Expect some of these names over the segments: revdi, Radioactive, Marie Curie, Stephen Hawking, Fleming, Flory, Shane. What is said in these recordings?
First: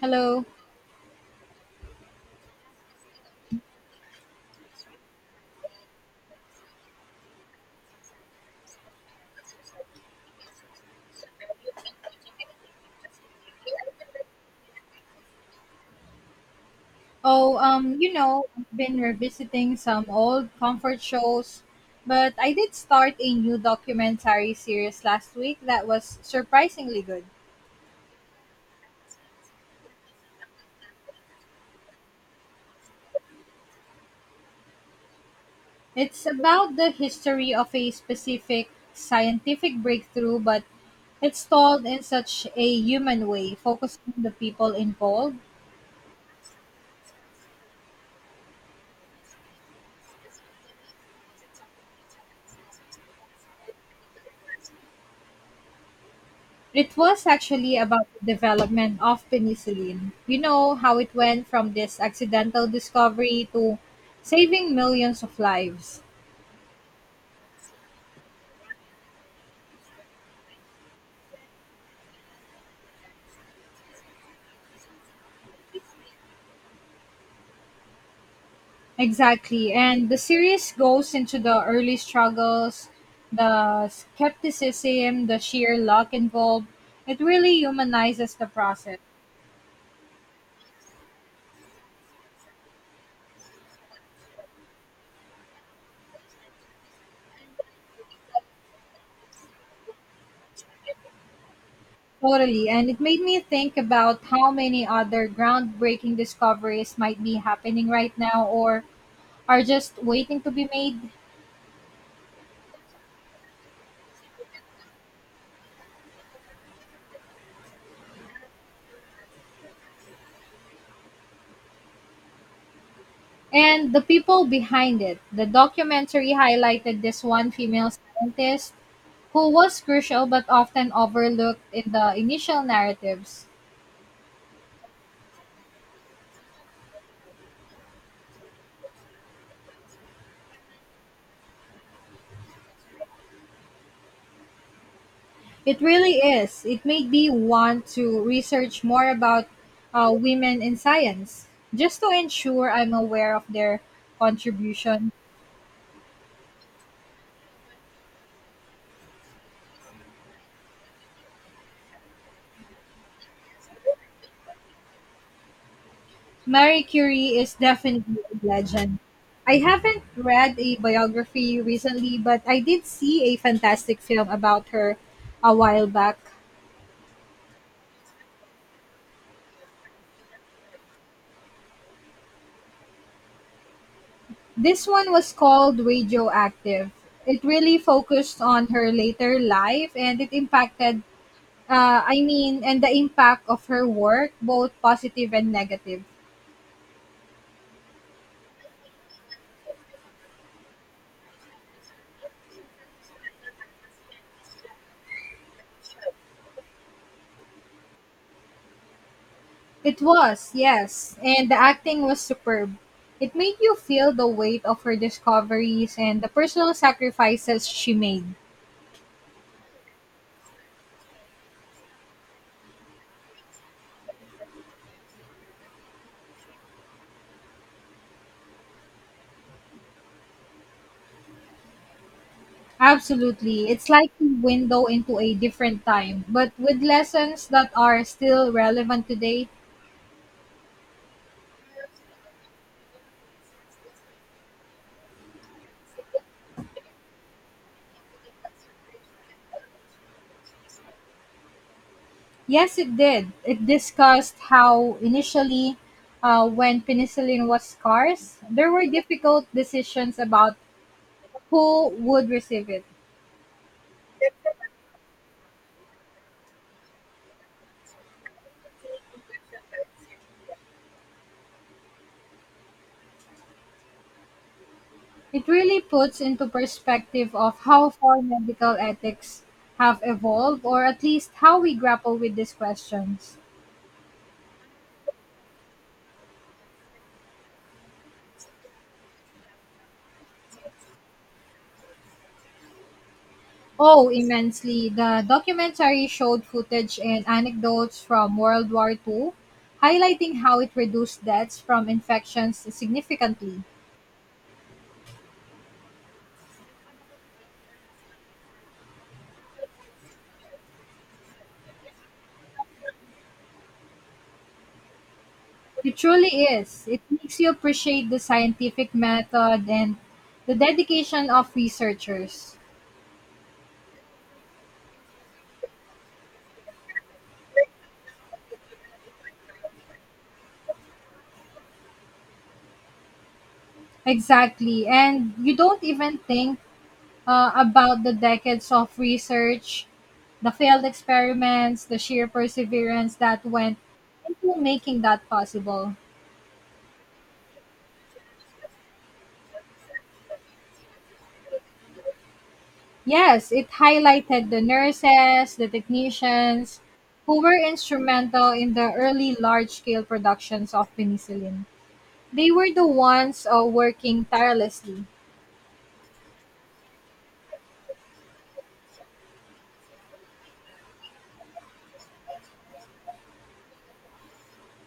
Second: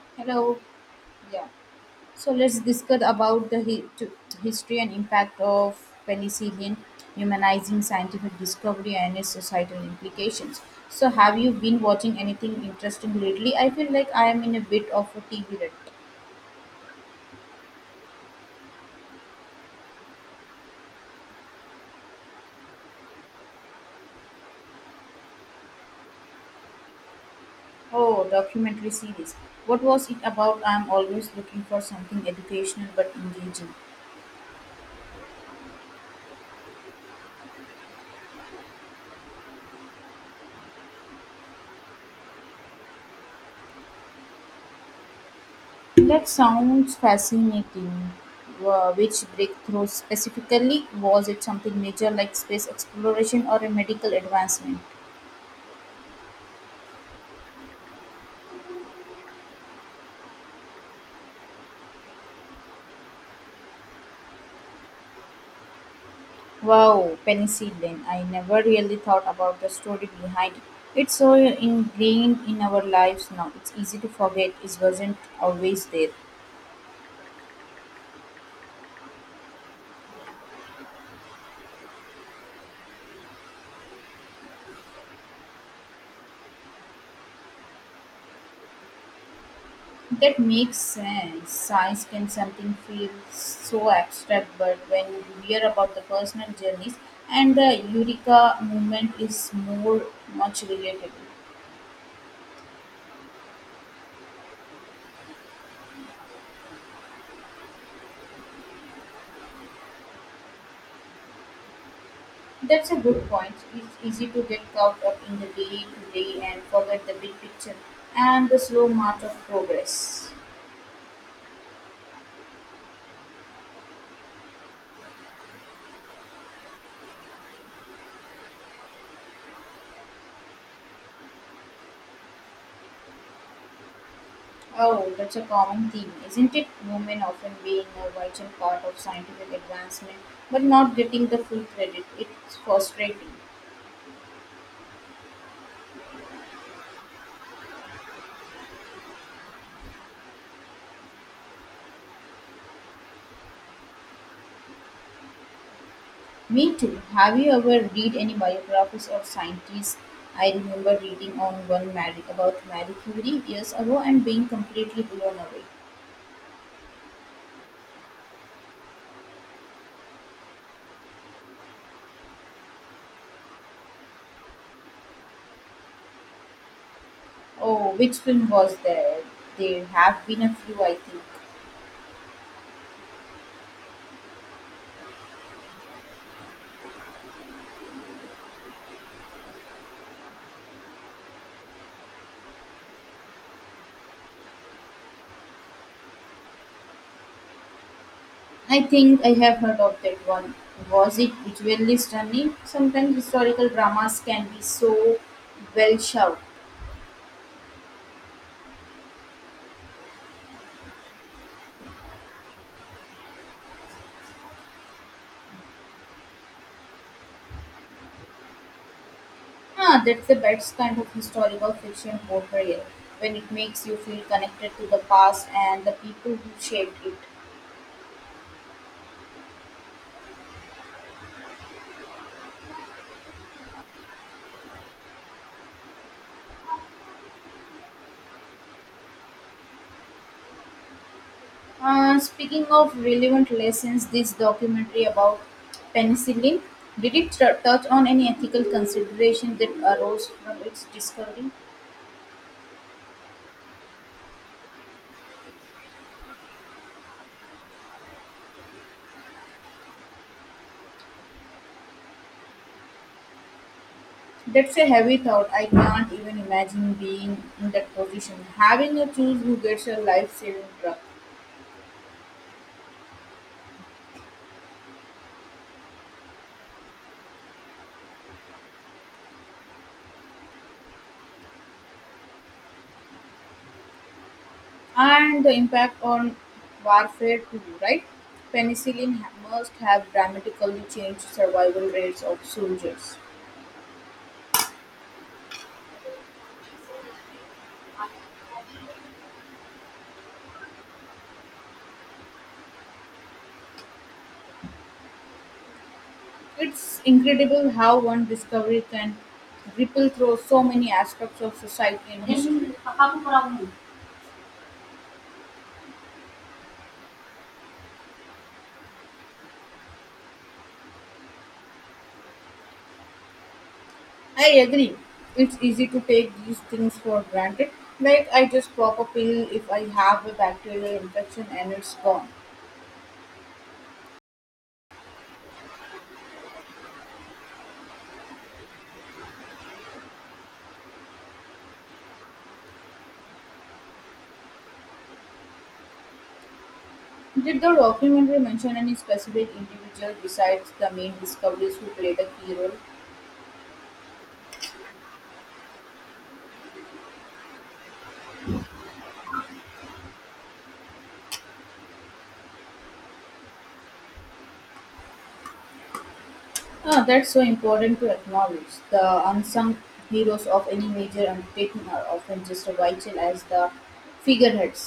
Hello. Hello. Yeah. So let's discuss about the history and impact of penicillin, humanizing scientific discovery and its societal implications. So have you been watching anything interesting lately? I feel like I am in a bit of a TV rut. Oh, I've been revisiting some old comfort shows, but I did start a new documentary series last week that was surprisingly good. Oh, documentary series. What was it about? I'm always looking for something educational but engaging. It's about the history of a specific scientific breakthrough, but it's told in such a human way, focusing on the people involved. That sounds fascinating. Which breakthrough specifically? Was it something major like space exploration or a medical advancement? It was actually about the development of penicillin. You know how it went from this accidental discovery to saving millions of lives. Wow, penicillin. I never really thought about the story behind it. It's so ingrained in our lives now. It's easy to forget it wasn't always there. Exactly. And the series goes into the early struggles, the skepticism, the sheer luck involved. It really humanizes the process. That makes sense. Science can something feel so abstract, but when you hear about the personal journeys and the Eureka movement is more much relatable. Totally. And it made me think about how many other groundbreaking discoveries might be happening right now or are just waiting to be made. That's a good point. It's easy to get caught up in the day to day and forget the big picture and the slow march of progress. And the people behind it. The documentary highlighted this one female scientist who was crucial but often overlooked in the initial narratives. Oh, that's a common theme, isn't it? Women often being a vital part of scientific advancement, but not getting the full credit. It's frustrating. It really is. It made me want to research more about women in science, just to ensure I'm aware of their contribution. Me too. Have you ever read any biographies of scientists? I remember reading on one Mary, about Marie Curie years ago and being completely blown away. Marie Curie is definitely a legend. I haven't read a biography recently, but I did see a fantastic film about her a while back. Oh, which film was there? There have been a few, I think. This one was called Radioactive. It really focused on her later life and it impacted and the impact of her work, both positive and negative. I think I have heard of that one. Was it visually stunning? Sometimes historical dramas can be so well shot. It was, yes, and the acting was superb. It made you feel the weight of her discoveries and the personal sacrifices she made. Ah, that's the best kind of historical fiction portrayal when it makes you feel connected to the past and the people who shaped it. Absolutely. It's like a window into a different time, but with lessons that are still relevant today. Speaking of relevant lessons, this documentary about penicillin did it touch on any ethical consideration that arose from its discovery? Yes, it did. It discussed how initially, when penicillin was scarce, there were difficult decisions about who would receive it. That's a heavy thought. I can't even imagine being in that position, having to choose who gets a life-saving drug, It really puts into perspective of how far medical ethics have evolved, or at least how we grapple with these questions. and the impact on warfare too. Right? Penicillin must have dramatically changed survival rates of soldiers. Oh, immensely. The documentary showed footage and anecdotes from World War Two, highlighting how it reduced deaths from infections significantly. It's incredible how one discovery can ripple through so many aspects of society and history. I It truly is. It makes you appreciate the scientific method and the dedication of researchers. agree. It's easy to take these things for granted. Like I just pop a pill if I have a bacterial infection and it's gone. Exactly. And you don't even think about the decades of research, the failed experiments, the sheer perseverance that went into making that possible. Did the documentary mention any specific individual besides the main discoveries who played a key role? Yes, it highlighted the nurses, the technicians who were instrumental in the early large scale productions of penicillin. They were the ones working tirelessly. Ah, that's so important to acknowledge. The unsung heroes of any major undertaking are often just as vital as the figureheads.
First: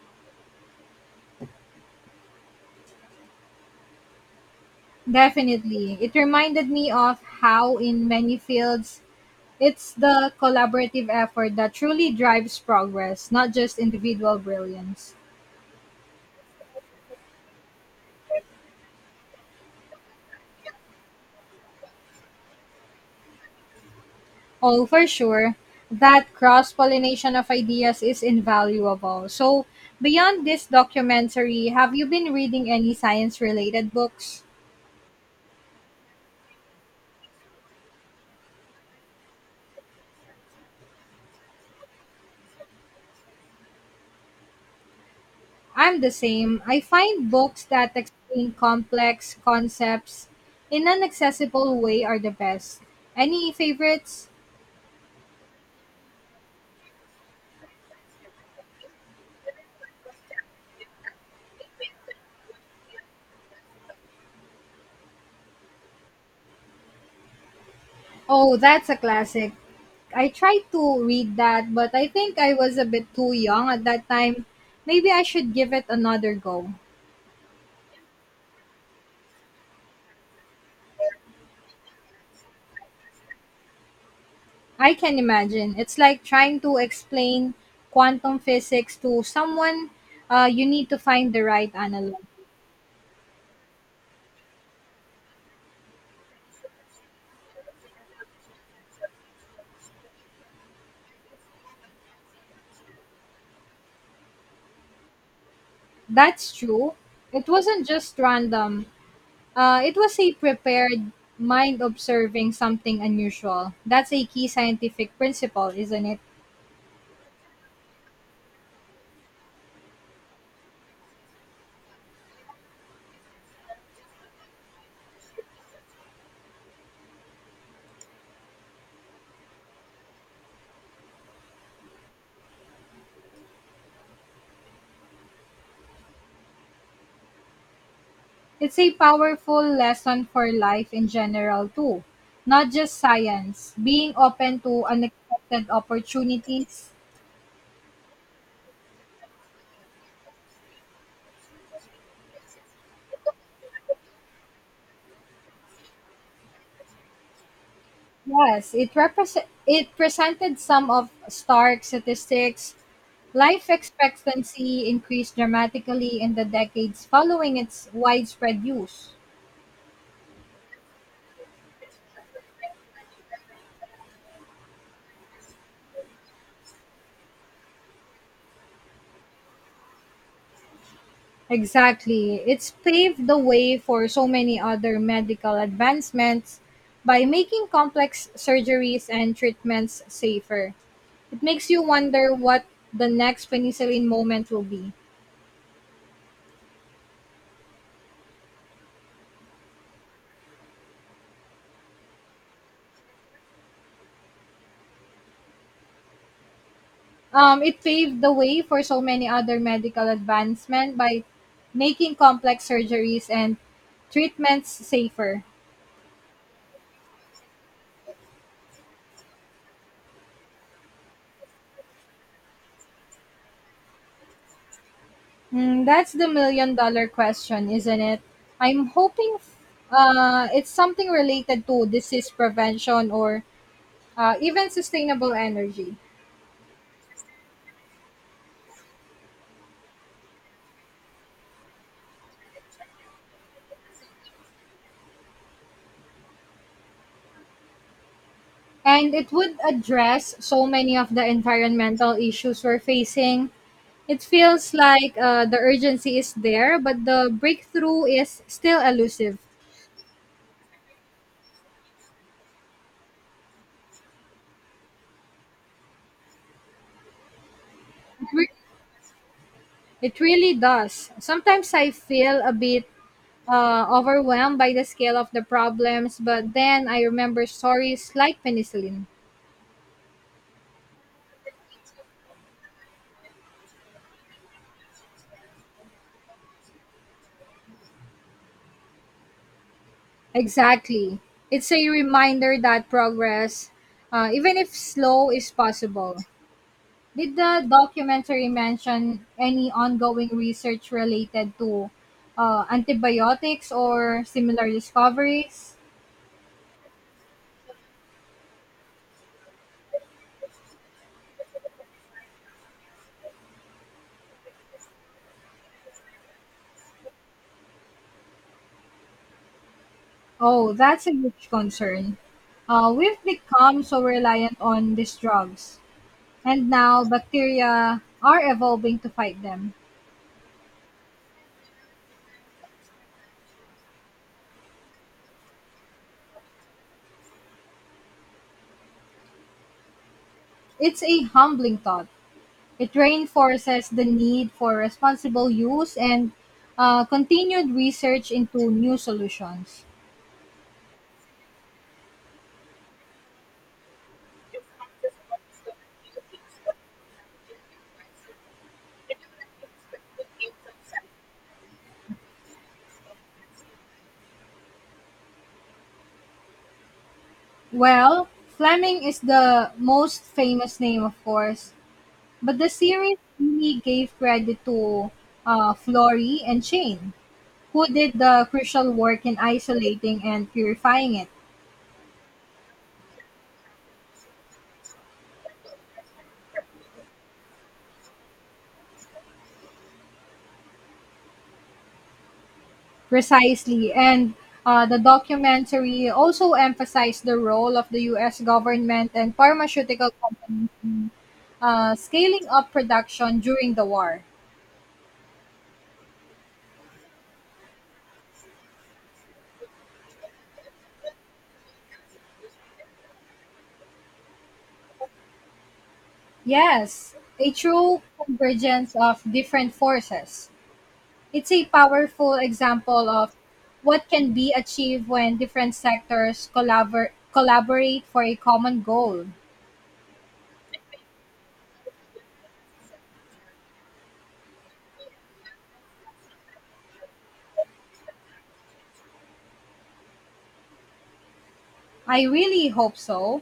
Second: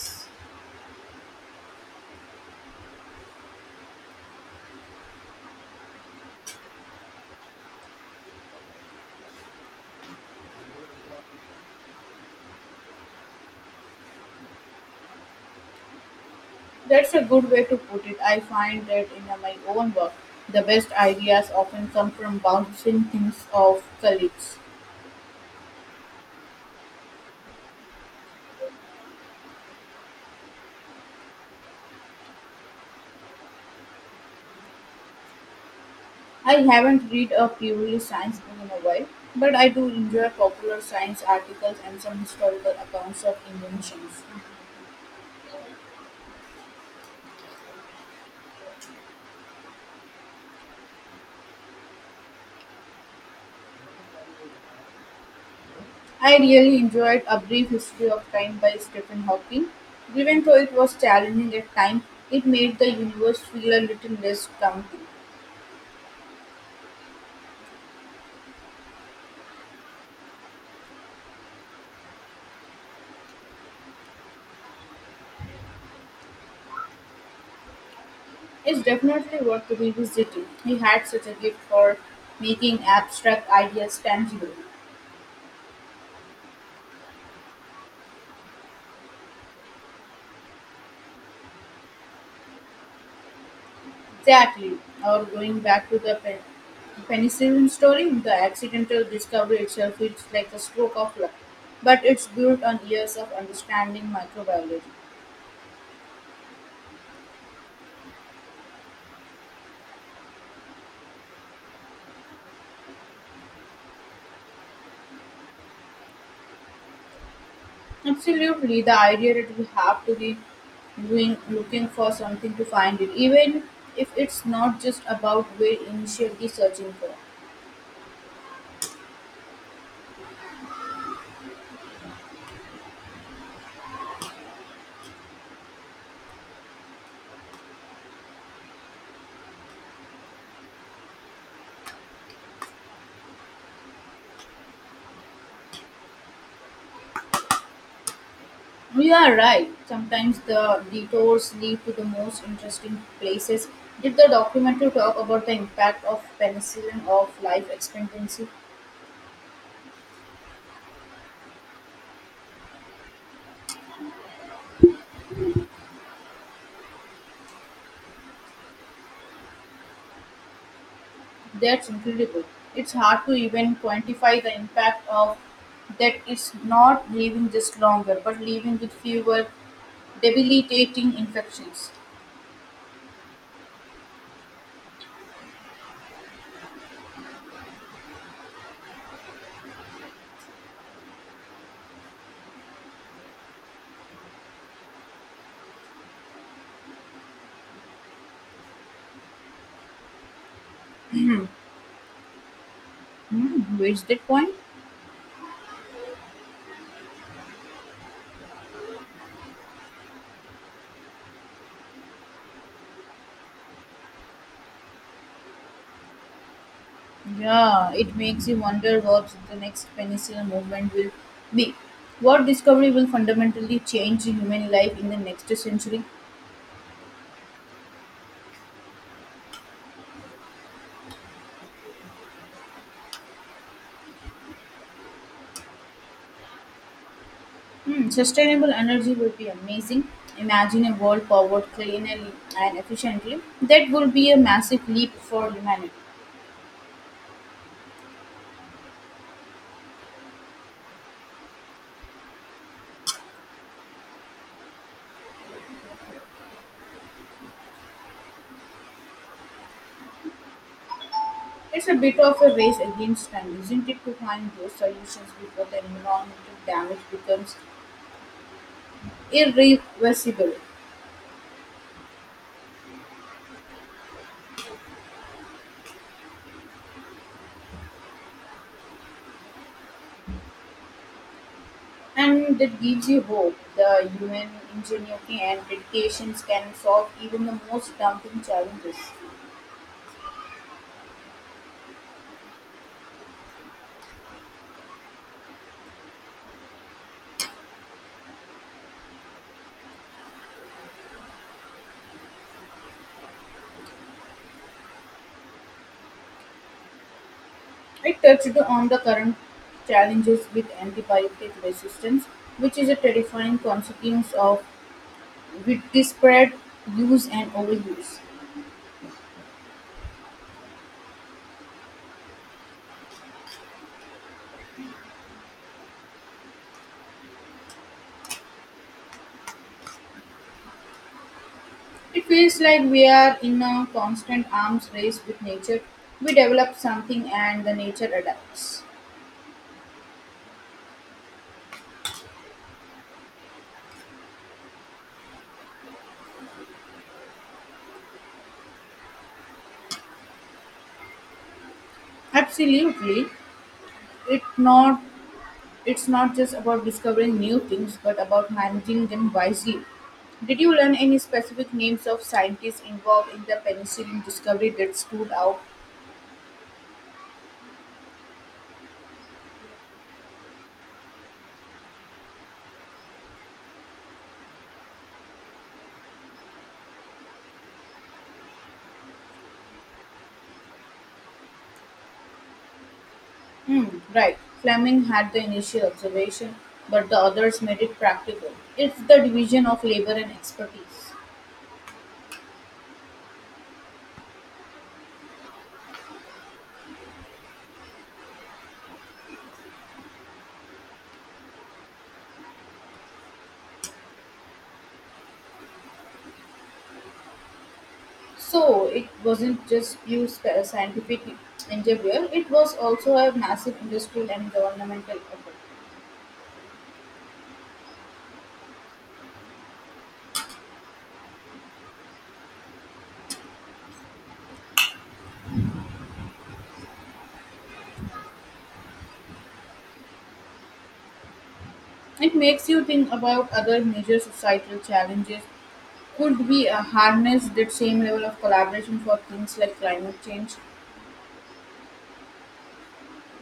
Definitely. It reminded me of how, in many fields, it's the collaborative effort that truly drives progress, not just individual brilliance. That's a good way to put it. I find that in my own work, the best ideas often come from bouncing things off colleagues. Oh, for sure, that cross pollination of ideas is invaluable. So, beyond this documentary, have you been reading any science related books? I haven't read a purely science book in a while, but I do enjoy popular science articles and some historical accounts of inventions. I'm the same. I find books that explain complex concepts in an accessible way are the best. Any favorites? I really enjoyed A Brief History of Time by Stephen Hawking. Even though it was challenging at times, it made the universe feel a little less daunting. Oh, that's a classic. I tried to read that, but I think I was a bit too young at that time. Maybe I should give it another go. It's definitely worth revisiting. He had such a gift for making abstract ideas tangible. I can imagine. It's like trying to explain quantum physics to someone. You need to find the right analog. Exactly. Or going back to the penicillin story, the accidental discovery itself feels like a stroke of luck, but it's built on years of understanding microbiology. That's true. It wasn't just random, it was a prepared mind observing something unusual. That's a key scientific principle, isn't it? Absolutely, the idea that we have to be doing looking for something to find it, even if it's not just about we're initially searching for. It's a powerful lesson for life in general too, not just science. Being open to unexpected opportunities. You are right. Sometimes the detours lead to the most interesting places. Did the documentary talk about the impact of penicillin of life expectancy? Yes, it presented some of stark statistics. Life expectancy increased dramatically in the decades following its widespread use. That's incredible. It's hard to even quantify the impact of that it's not living just longer, but living with fewer debilitating infections. Exactly. It's paved the way for so many other medical advancements by making complex surgeries and treatments safer. It makes you wonder what the next penicillin moment will be. Hmm, where's that point? It paved the way for so many other medical advancement by making complex surgeries and treatments safer. Yeah, it makes you wonder what the next penicillin movement will be. What discovery will fundamentally change human life in the next Mm, century? that's the million-dollar question, isn't it? I'm hoping it's something related to disease prevention or even sustainable energy. Hmm, sustainable energy would be amazing. Imagine a world powered cleanly and efficiently. That would be a massive leap for humanity. And it would address so many of the environmental issues we're facing. It feels like the urgency is there, but the breakthrough is still elusive. It's a bit of a race against time, isn't it, to find those solutions before the environmental damage becomes It, re- it irreversible? really does. Sometimes I feel a bit overwhelmed by the scale of the problems, but then I remember stories like penicillin. And it gives you hope. The human ingenuity and dedications can solve even the most daunting challenges. Exactly. It's a reminder that progress, even if slow, is possible. Did the documentary mention any ongoing research related to antibiotics or similar discoveries? I touched on the current challenges with antibiotic resistance, which is a terrifying consequence of widespread use and overuse. Oh, that's a huge concern. We've become so reliant on these drugs, and now bacteria are evolving to fight them. It feels like we are in a constant arms race with nature. We develop something and the nature adapts. It's a humbling thought. It reinforces the need for responsible use and continued research into new solutions. Absolutely. It not It's not just about discovering new things, but about managing them wisely. Did you learn any specific names of scientists involved in the penicillin discovery that stood out? Well, Fleming is the most famous name, of course, but the series really gave credit to Flory and Shane, who did the crucial work in isolating and purifying it Hmm, right. Fleming had the initial observation, but the others made it practical. It's the division of labor and expertise. precisely. And the documentary also emphasized the role of the U.S. government and pharmaceutical companies scaling up production during the war. So it wasn't just you scientific endeavor; it was also a massive industrial and governmental effort. Yes, a true convergence of different forces. It's a powerful example of what can be achieved when different sectors collaborate for a common goal. It makes you think about other major societal challenges. Could we harness that same level of collaboration for things like climate change? I really hope so.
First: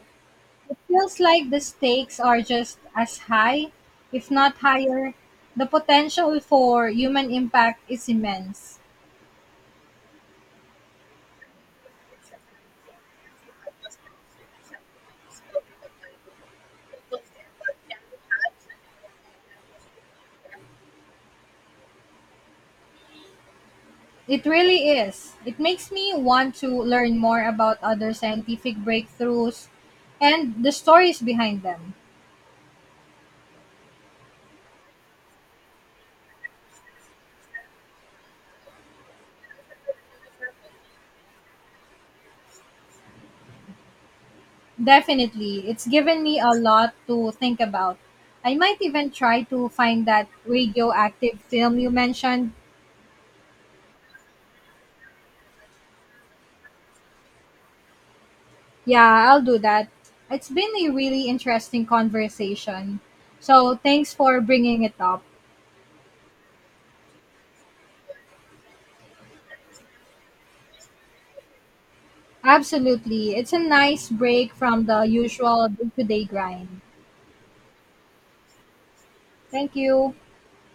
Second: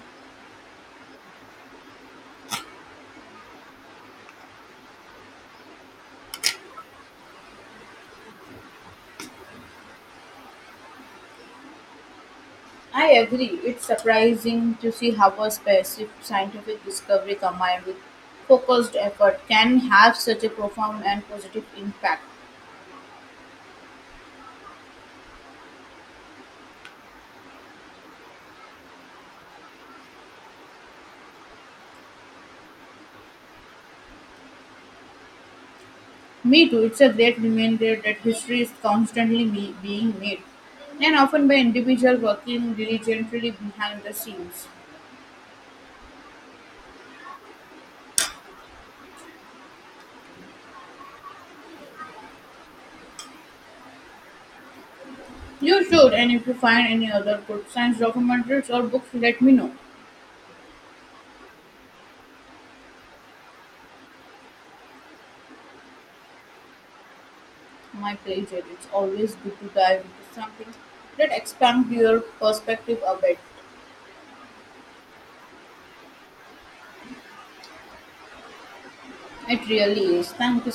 It feels like the stakes are just as high, if not higher. The potential for human impact is immense. I agree. It's surprising to see how a specific scientific discovery combined with focused effort can have such a profound and positive impact. It really is. It makes me want to learn more about other scientific breakthroughs and the stories behind them. Me too. It's a great reminder that history is constantly being made, and often by individuals working diligently behind the scenes. Definitely, it's given me a lot to think about. I might even try to find that Radioactive film you mentioned. You should, and if you find any other good science documentaries or books, Yeah, let I'll me do know. that. It's been a really interesting conversation. So thanks for bringing it up. My pleasure. It's always good to dive into something that expands your perspective a Absolutely. bit. It's a nice break from the usual day to day grind. It Thank really you. is. Thank you